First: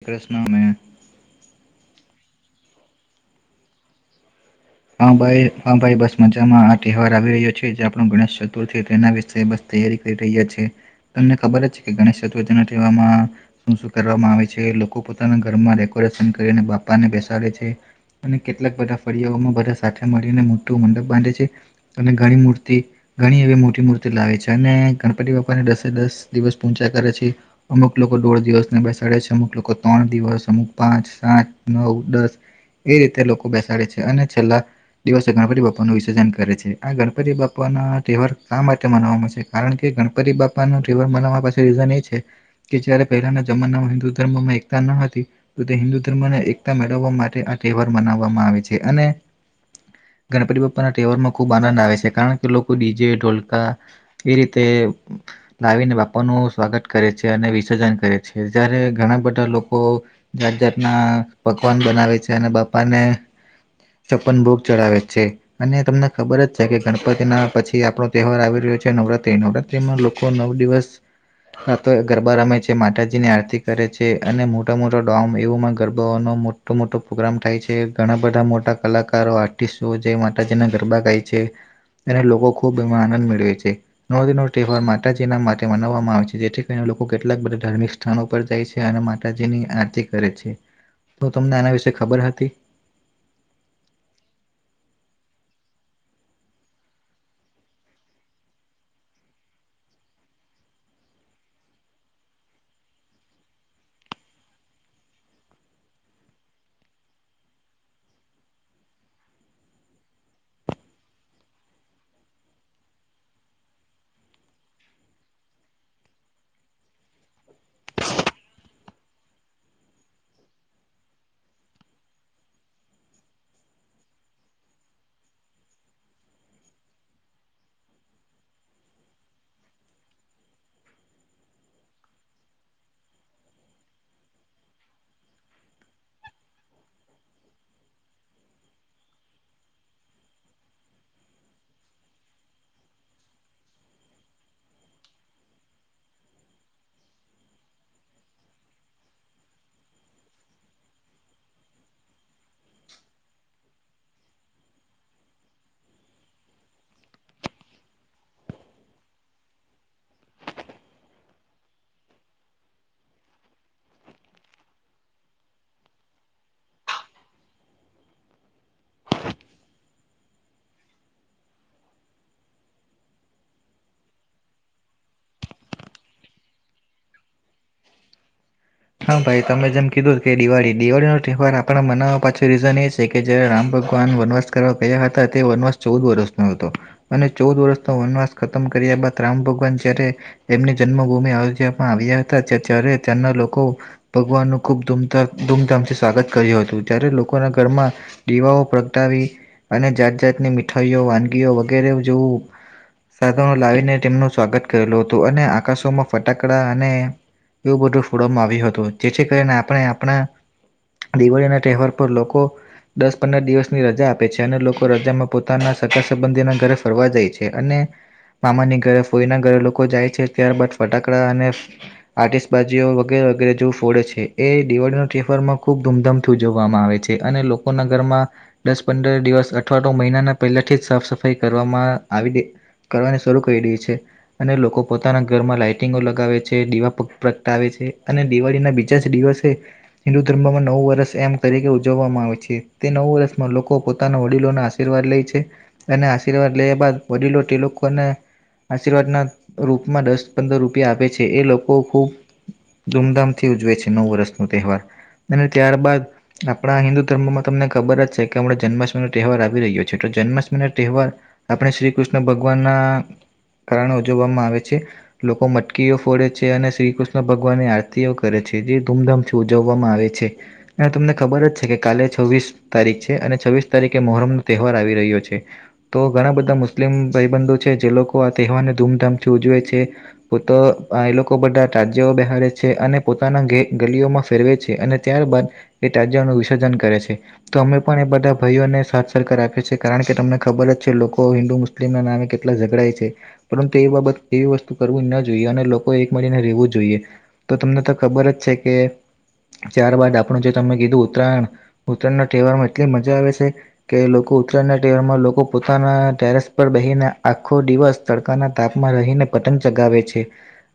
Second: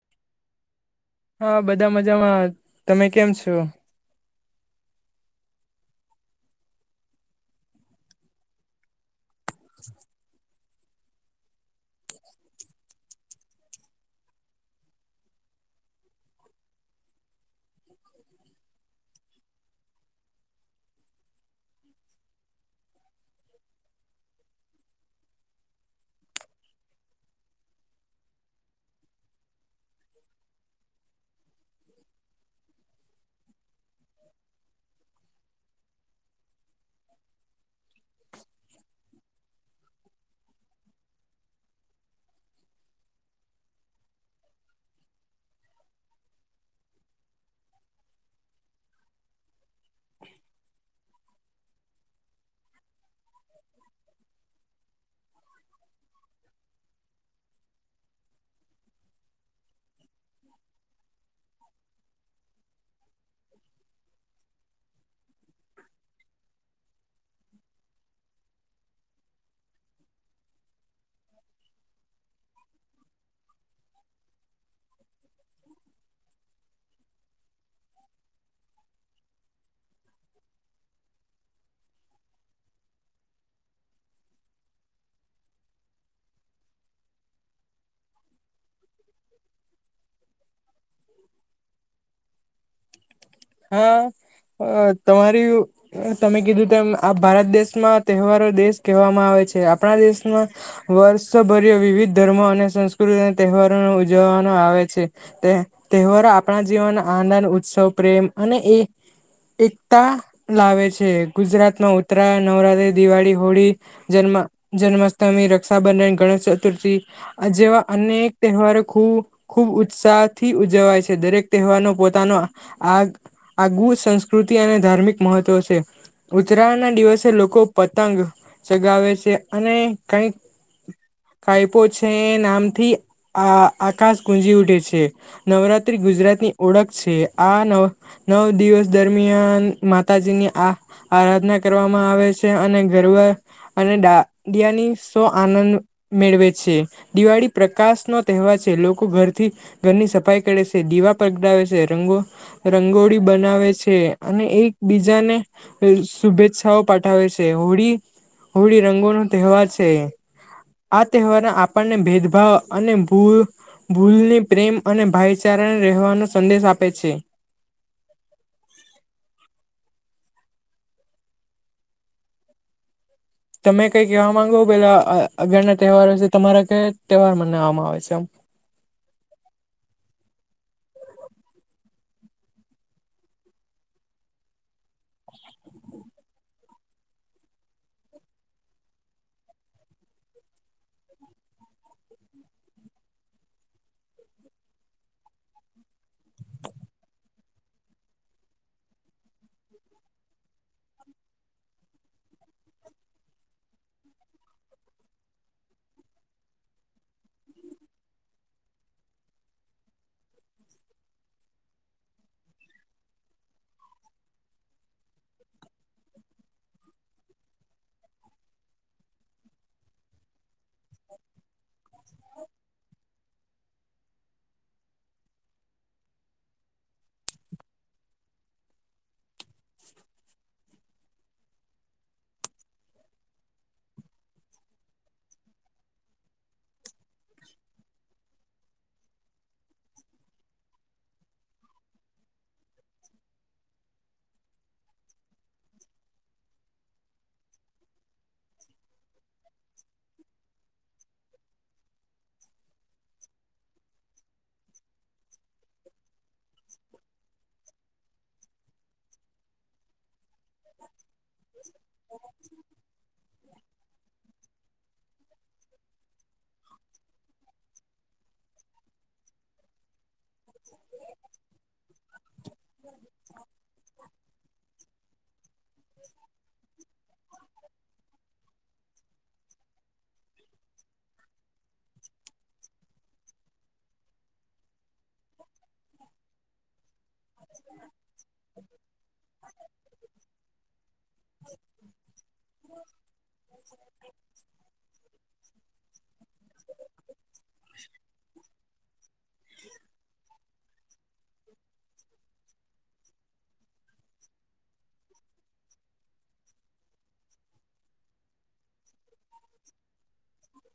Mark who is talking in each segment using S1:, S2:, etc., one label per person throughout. S1: એક રસનામે
S2: હા બધા મજામાં તમે કેમ છો.
S1: હ ભાઈ હભાઈ બસ મજામાં આ તહેવાર આવી રહ્યો છે જે આપણો ગણેશ ચતુર્થીના બસ તૈયારી કરી રહ્યા છેએ. તમને ખબર જ કે ગણેશ ચતુર્થી ના તહેવારમાં શું શું કરવામાં આવે છે લોકો પોતાના ઘરમાં કોરેશન કરી બાપાને બેસાડે છે અને કેટલાક બધા ફળિયામાં સાથે મળીને મોટું મંડપ બાંધે છે અને ઘણી મૂ ઘણી એવી મોટી મૂર્તિ લાવે છે અને ગણપતિ બાપા ને દસે દસ દિવસ પૂંચા કરે છે અમુક લોકો દોઢ દિવસને બેસાડે છે અમુક લોકો ત્રણ દિવસ અમુક પાંચ સાત નવ દસ એ રીતે લોકો બેસાડે છે અને છેલ્લા દિવસ ગણપતિ બાપ્પાનું વિસર્જન કરે છે આ ગણપતિ બાપા ના તહેવાર કા માટે મનાવામાં છે કારણ કે ગણપતિ બાપાનો રવર મલા પાસે રીઝન એ છે કે જય્યારે પહેલાના જમાનામાં હિન્દુ ધર્મમાં એકતાનો તે હિન્દુ ધર્મને એકતા મેળવવા માટે આ તહેવાર મનાવવામાં આવે છે અને [inaudible] ગણપતિ બાપ્પાના તહેવાર માં ખૂબ આનંદ આવે છે કારણ કે લોકો ડીજે ઢોલકા એ રીતે લાવીને બાપાનું સ્વાગત કરે છે અને વિસર્જન કરે છે જયારે ઘણા બધા લોકો જાત જાતના પકવાન બનાવે છે અને બાપાને પણ ભોગ ચડાવે છે અને તમને ખબર જ છે કે ગણપતિના પછી આપણો તહેવાર આવી રહ્યો છે નવરાત્ર નવરાત્રીમાં લોકો નવ દિવસ નાતો ગરબા રમે છે માતાજી ની આરતી કરે છે અને મોટા મોટા ડોમ એવું ગરબાઓનો મોટો મોટો પ્રોગ્રામ થાય છે ઘણા બધા મોટા કલાકારો આર્ટિસ્ટો જે માટે જેને ગરબા ગાય છે. અને લોકો ખૂબ એમાં આનંદ મેળવે છે નનો તહેવાર માતાજીના માટે મનાવવામાં આવે છે જેથી કરી લોકો કેટલાક બધા ધાર્મિક સ્થાનો પર જાય છે અને માતાજી ની આરતી કરે છે. તો તમને આના વિશે ખબર હતી.
S2: હા અ તમાર તમે કીધું તેમ આ ભારત દેશમાં તહેવારો દેશ કહેવામાં આવે આપ દેશમાં વર્ષોભર વિવિધ ધર્મો અને સંસ્કૃતિ અને તહેવારો ઉવ જોવાનું આવે છે તે તહેવારો આપણા જીવન આનંદ ઉત્સવ પ્રેમ અને એ એકતા લાવે છે ગુજરાતમાં ઉત્તરાય નવરાત્રી દિવાળી હોળી જન્મ જન્માષ્ટમી રક્ષાબંધન ગણેશ ચતુર્થી જેવા અનેક તહેવારો ખૂબ ખુબ ઉત્સાહ થી ઉજવાય છે દરેક તહેવારનો પોતાનો આ આગવ સંસ્કૃતિ અને ધાર્મિક મહત્વ તોશે. ઉત્તરાયણ ના દિવસે લોકો પતંગ ચગાવે છે અને કઈક કાયપો છે નામથી આ આકાશ ગુંજી ઉઠે છે. નવરાત્રી ગુજરાતની ઓળખ છે આ ન નવ દિવસ દરમિયાન માતા ની આરાધના કરવામાં આવે છે અને ગરવ અનેાિયાની સો આનંદ મેળવે છે દિવાળી પ્રકાશ નો તહેવાર છે લોકો ઘરથી ઘરની સફાઈ કરે છે દીવા પગડાવે છે રંગો રંગોળી બનાવે છે અને એક બીજાને શુભેચ્છાઓ પાઠાવે છે હોળી હોળી રંગો નો તહેવાર છે આ તહેવારના આપણને ભેદભાવ અને ભૂલ ભૂલની પ્રેમ અને ભાાઈચારાને રહેવાનો સંદેશ આપે છે
S1: હ
S2: તમે કઈ કહેવા માંગો પેલા અગાર ના તહેવારો છે તમારા કયા તહેવાર મનાવવામાં આવે છે આમ
S1: હા ભાઈ તમે જેમ કીધું કે દિવાળી દિવાળી નો તહેવાર આપણા મનાવવા પાછો રીઝન એ છે કે જ રામ ભગવાન વનવાસ કરવા ગયા હતા તે વનવાસ ચૌદ વર્ષનો હતો અને ચૌદ વર્ષનો વનવાસ ખતમ કરી કર્યા બાદ રામ ભગવાન જ્યારે એમની જન્મભૂમિ અયોધ્યામાં આવ્યા હતા ત્યારે ત્યાંના લોકો ભગવાનનું ખૂબ ધ ધૂમધામથી સ્વાગત કર્યું હતું જ્યારે લોકોના ઘરમાં દીવાઓ પગડાવી અને જાત જાતની મીઠાઈઓ વાનગીઓ વગેરે જોવું સાધનો લાવીને તેમનું સ્વાગત કરેલું હતું અને આકાશોમાં ફટાકડા અને એવું બધું ફોડવામાં આવ્યું હતું જેથી કરીને આપણે આપણા દિવાળી ના તહેવાર પર લોકો દસ પંદર દિવસની રજા આપે છે અને લોકો રજામાં પોતાના સકાર સંબંધીના ઘરે ફરવા જાય છે અને મામાની ઘરે ફોઈના ઘરે લોકો જાય છે ત્યારબદ ફટાકડા અને આટસબાજીઓ વગેરે વગેરે ફોડ છે એ દિવાળીનો તફરમાં ખુબ ધૂમધામથી ઉજવવામાં આવે છે અને લોકો ના ઘરમાં દસ પંદર દિવસ અઠવાડ મહિનાના પહેલાથી જ સાફ સફાઈ કરવામાં આવીે કરવાની શરૂ કરી દે છે અને લોકો પોતાના ઘરમાં લાાઈટિંગો લગાવે છે દીવા પ્રગટાવે છે છે અને દિવાળીના બીજા જ દિવસે હિન્દુ ધર્મમાં નવું વર્ષ એમ તરીકે ઉજવવામાં આવે છે તે નવું વર્ષ લોકો પોતાના વડીલોના આશીર્વાદ લે છે અને આશીર્વાદ લેયા બાદ વડીલો તિ લોકોને આશીર્વાદના રૂપમાં દસ પંદર રૂપિયા આપે છે એ લોકો ખૂબ ધૂમધામથી ઉજવે છે નવ વર્ષનો તહેવાર અને ત્યારબાદ આપણા હિન્દુ ધર્મોમાં તમને ખબર જ છે કે આપ જન્માષ્ટમીનોો તહેવાર આવી રહ્યો છે જન્માષ્ટમી ના તહેવાર આપણે શ્રી કૃષ્ણ ભગવાનના કારણે ઉજવવામાં આવે છે તો મટકીઓ ફોડે છે અને શ્રી કૃષ્ણ ભગવાનની આરતીઓ કરે છે જે ધૂમધામથી ઉજવવામાં આવે છે અને તમને ખબર જ છે કે કાલે છવ્વીસ તારીખ છે અને છવ્વીસ તારીખે મોહ્રમ નો તહેવાર આવી રહ્યો છે તો ઘણા બધા મુસ્લિમ ભાઈબંધો છે જે લોકો આ તહેવારને ધૂમધામથી ઉજવે છે પુત આ એ લોકો લોકો બધા રાજ્ય બેહારે છે છે અને પોતાના ગલીઓમાં ફેરવે છે અને ત્યારબાદ એ તાજાઓનું વિસર્જન કરે છે તો અમે પણ એ બધા ભાઈઓને સાથે સરખ રાખી છીએ કારણ કે તમને ખબર જ છે લોકો હિન્દુ મુસ્લિમ કેટલા ઝઘડાય છે પરંતુ એ બાબત એવી વસ્તુ કરવી ન જોઈએ અને લોકો એક મળીને રહેવું જોઈએ તો તમને તો ખબર જ છે કે ત્યારબદ આપણું જે તમે કીધું ઉત્તરાયણ ઉત્તરાયણના તહેવારમાં એટલી મજા આવે છે કે લોકો ઉત્તરાયણના ટેરમાં લોકો પોતાના ટેરેસ પર બેહીને આખો દિવસ તડકાના તાપમાં રહીને પ પતંગ ચગાવે છે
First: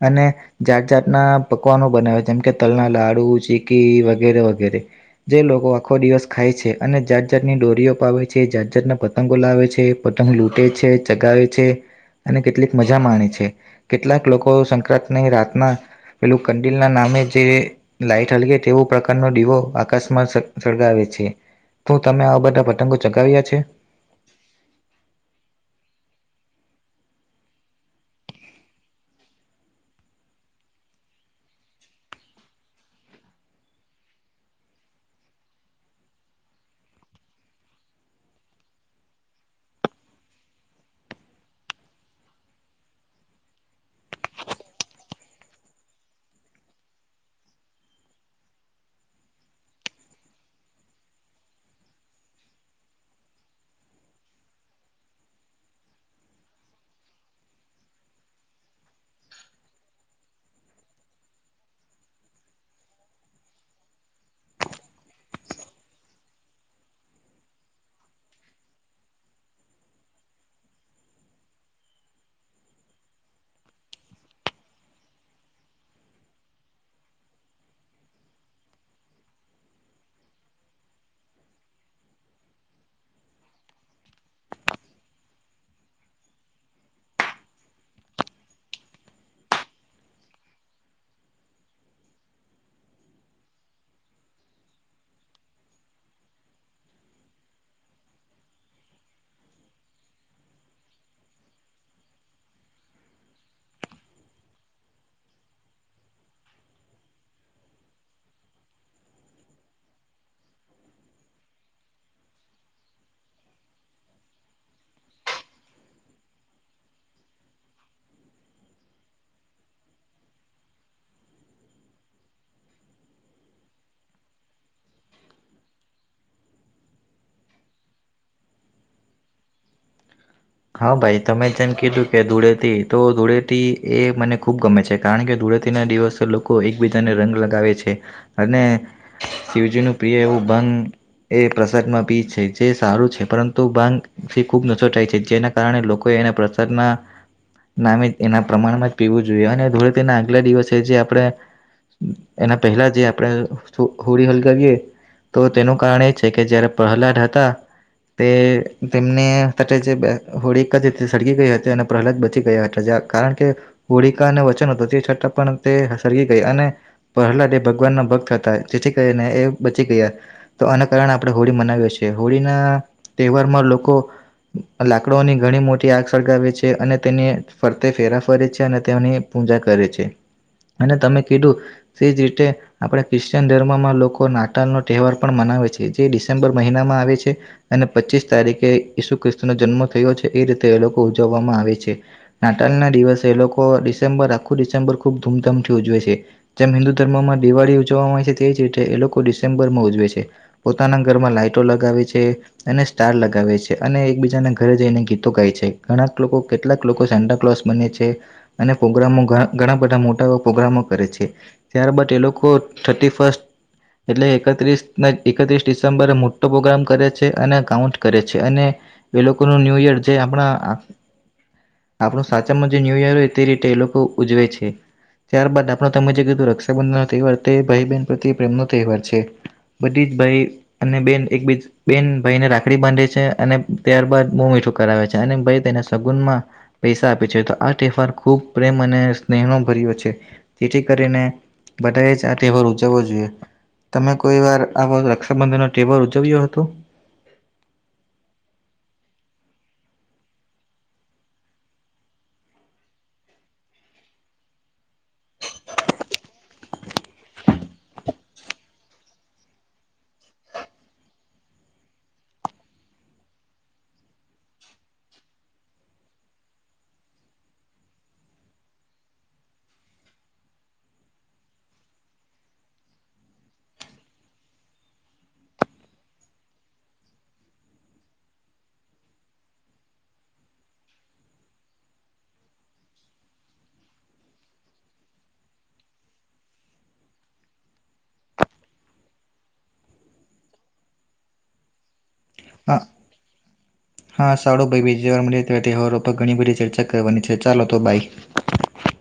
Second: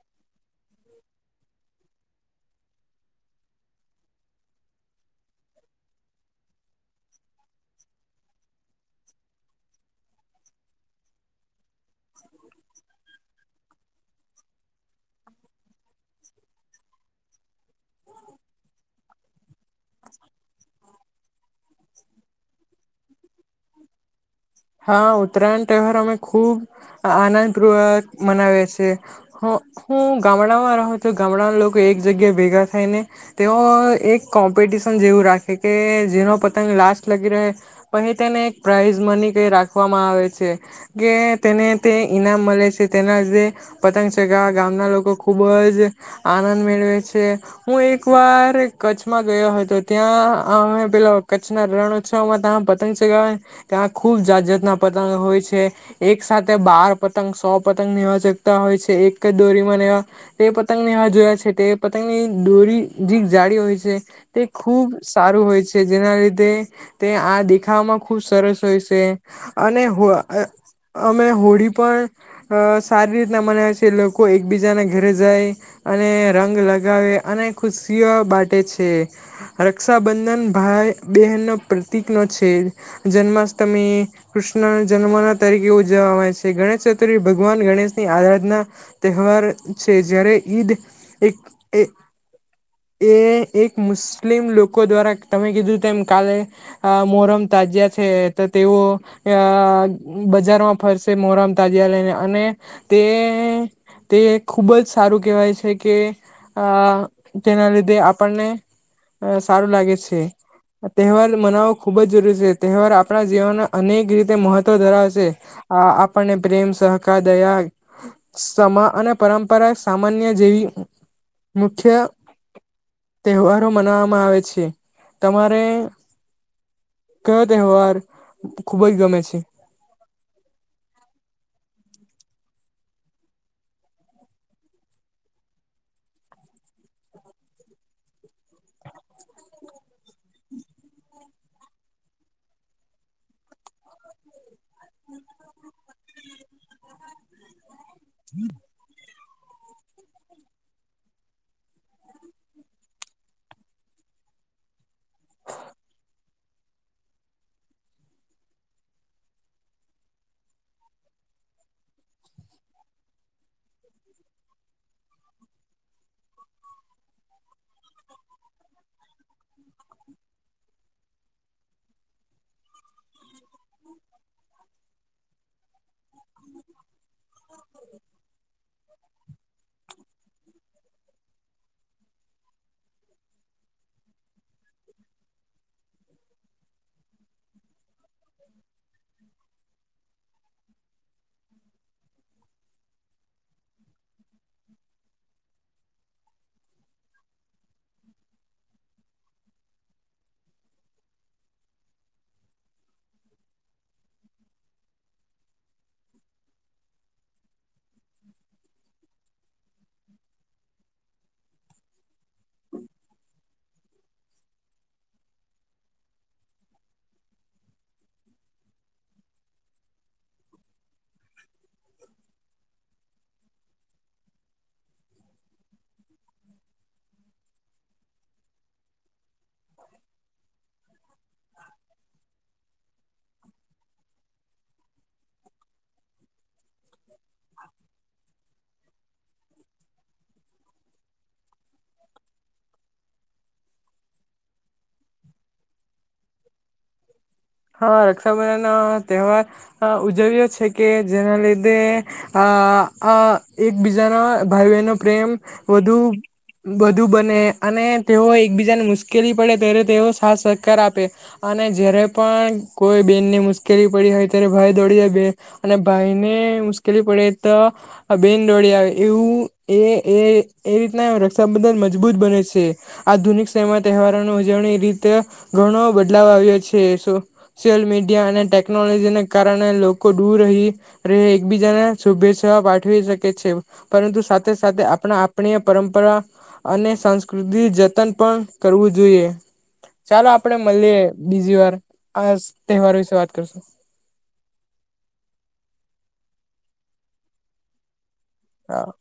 S1: અને જાત જાતના પકવાનો બનાવે જેમ કે તલના લાડુ ચીકી વગેરે વગેરે જે લોકો આખો દિવસ ખાય છે અને જાત જાતની ડોરીઓ પાવે છે જાત જાતને પતંગો લાવે છે પો ત લૂંટે છે ચગાવે છે અને કેટલીક મજા માણે છે કેટલાક લોકો સંક્રાંતની રાતના પેલું કંડિલ ના નામે જે લાઈટ હલગ તેવું કાર ન દીવો આકાશમાં સળગાવે છે તું તમે આવા બધા પતંગો ચગાવ્યા છે
S2: હા ઉત્તરાયણ તહેવાર અમે ખુબ આનંદપૂર્વક મનાવીએ છેએ હું ગામડામાં રહું છું ગામડામાં લોકો એક જગ્યા ભેગા થાય ને તેઓ એક કો્પ જેવ રાખે કે જેનો પતંગ લાસ લગી રહે પછ તેને પ્રઝ મની રાખવામાં આવે છે કે તેને તે ઈનામ મળે છે તેનાધ પતંગ ચ ગામના લોકો ખુબ જ આનંદ મેળવે છે હું એક વાર કચ્છમાં ગયો હોય તો ત્યાં અમે પેલા કચ્છના રણોત્સવમાં ત પતંગ ચગાવ ત્યાં ખુબ જાત જાત ના પતંગ હોય છે એક સાથે બાર પતંગ સો પતંગ નિવાચકતા હોય છે એક જ દોરીમાંને તે પતંગ ને જોયા છે તે પતંગ ની દોરી જે જાળી હોય છે તે ખુબ સારું હોય છે જેના લીધે તે આ દેખાવામાં ખુબ સરસ થ છે અને અમે હોળી પણ સારી રીતના મનાય છે લોકો એકબીજાના ઘરે જાય અને રંગ લગાવે અને ખુશીઓ બાટે છે રક્ષાબંધન ભાર બન ન પ્રતિક નો છે જન્ તમે કૃષ્ણ જન્મના તરીકે ઉજવામાં આવે છે ગણેશ ચતુર્થી ભગવાન ગણેશની આરાધના તહેવાર છે જય્યારે ઈદ એક એ એક મુસ્લિમ લોકો દ્વારા તમે કીધું તેમ એમ કાલે મોહરમ ત જે છે તેઓ બજારમાં ફરસે મોહરામ તાજિયા લઈને અને તે હમ તે ખૂબ જ સારું કેહેવાય છે કે આ તેના લીધે આપણને અ સારું લાગે છે તહેવાર મનાવવો ખુબ જ જરૂરી છે તહેવાર આપણા જીવનને અનેક રીતે મહત્વ ધરાવેશે આપણને પ્રેમ સહકાર દયા સમા અને પરંપરા સામાન્ય જેવી મુખ્ય તહેવારો મનાવામાં આવે છે તમારે કયો તહેવાર ખુબજ ગમે છે
S1: હા ભાઈ તમે જેમ કીધું કે ધૂળેટી તો ધૂળેટી એ મને ખુબ ગમે છે કારણ કે ધૂળે પ્રતિ ના દિવસે લોકો એકબીજાને રંગ લગાવે છે અને શિવજી નું પ્રિય એવું બાંગ એ પ્રસાદમાં પી છે જે સારું છે પરંતુ બાંગ થી ખુબ નચોટાય છે જેના કારણે લોકો એના પ્રસદના નામે એના પ્રમાણમાં પીવું જોઈએ અને ધોળેથી ના આગલા દિવસે જે આપડણે એના પહેલા જે આપણેે હોળી હલગએ તો તેનું કારણ એ છે કે જયારે પ્રહલાદ હતા તે તેમને સાથે જે હોળકા જે સળકીી ગઈ હતી અને પ્રહલાદ બચી ગયા હતા કારણ કે હોળકાને વચન હત તે છ પણ તે સળગી ગયા અને પહેલાદ ભગવાન ના ભક્ત હતા જેીથીી કરીઈને એ બચી ગયા તો આના કારણે આપણે હોળી મનાવીએ છીએ હોળી ના તહેવારમાં લોકો લાગ કડોની ઘણી મોટી આગ સળગાવે છે અને તેને ફરતે ફેરા ફરે છે અને તેની પૂજા કરે છે અને તમે કીધું તે જ રીતે આપણે ખ્રિશ્ચયન ધર્મમાં લોકો નાતાલનો તહેવાર પણ મનાવ આવે છે જે ડિસેમ્બર મહિનામાં આવે છે અને પચીસ તારીખે ઈસુ ખિસ્ત નો જન્મ થયો છે એ રીતે એ લોકો ઉજવવામાં આવે છે નાટલના દિવસે એ લોકો ડિસેમ્બર આખું ડિસેમ્બર ખૂબ ધૂમધામથી ઉજવે છે જેમ હિન્દુ ધર્મમાં દિવાળી ઉજવામાં આવે છે તેવી જ રીતે એ લોકો ડિસેમ્બર માં ઉજવે છે છે પોતાના ઘરમાં લાઈટો લગાવે છે અને સ્ટાર લગાવે છે અને એકીજાના ઘરે જઈને ગીતો ગાય છે ઘણાક લોકો કેટલાક લોકો સેન્ટા કલોસ બને છે અને પ્રોગ્રામો ઘણા બધા મોટા એવા પ્રોગ્રામો કરે છે ત્યારબાદ એ લોકો થર્ટી ફસ્ટ એટલે એકત્રીસ ન એકત્રીસ ડિસેમ્બરે મોટો પ્રોગ્રામ કરે છે અને કાઉન્ટ કરે છે અને એ લોકો નો ન્યુયર જે આપણા આપણું સાચામાં જે ન્યૂ યર હોય તે રીતે એ લોકો ઉજવે છે ત્યારબાદ આપણો તમે જે કીધું રક્ષાબંધનનો તહેવાર તે ભાઈ બહેન પ્રત્યે પ્રેમનો તહેવાર છે બધી જ ભાઈ અને બેન એકબી બેન ભાઈને રાખડી બાંધે છે અને ત્યારબાદ મો મીઠું કરાવે છે અને ભાઈ તેને સગુનમાં પૈસા આપે છે તો આ તહેવાર ખૂબ પ્રેમ અને સ્નેહનો ભર્યો છે જેથી કરીને બધાએ જ આ તહેવાર ઉજવવો જોઈએ તમે કોઈ વાર આવો રક્ષાબંધન નો તહેવાર ઉજવ્યો હતો
S2: હા રક્ષાબંધન નો તહેવાર અ ઉજવ્યો છે કે જેના લીધે આ આ આ એકબીજાના ભાઈ બહેનો પ્રેમ વધુ વધુ બને અને તેઓ એકબીજાને મુશ્કેલી પડે ત્યારે તેઓ સાથ સહકાર આપે અને જ્યારે પણ કોઈ બેનને મુશ્કેલી પડી હોય ત્યારે ભાઈ દોડી જાય બે અને ભાઈને મુશ્કેલી પડી આપડે તો બેન દોડી આવે એવું એ એ એ રીતના રક્ષાબંધન મજબૂત બને છે આધુનિક સમયમાં તહેવારોની ઉજવણી રીતે ઘણો બદલાવ આવ્યો છે સોશિયલ મીડિયા અને ટેકનોલોજીને કારણે લોકો દૂર રહી રહે એકબીજાને શુભેચ્છા પાઠવી શકે છે પરંતુ સાથે સાથે આપણા આપણી પરંપરા અને સંસ્કૃતિ જતન પણ કરવું જોઈએ ચાલો આપડે મલીએ બીજી વાર આ
S1: હા
S2: તહેવાર વિશે વાત કરશું
S1: હા સાારું ભાઈ બીજી વાર મળીએ તહેવારો પર ઘણી બધી ચર્ચા કરવાની છે ચાલો તો બાય
S2: હા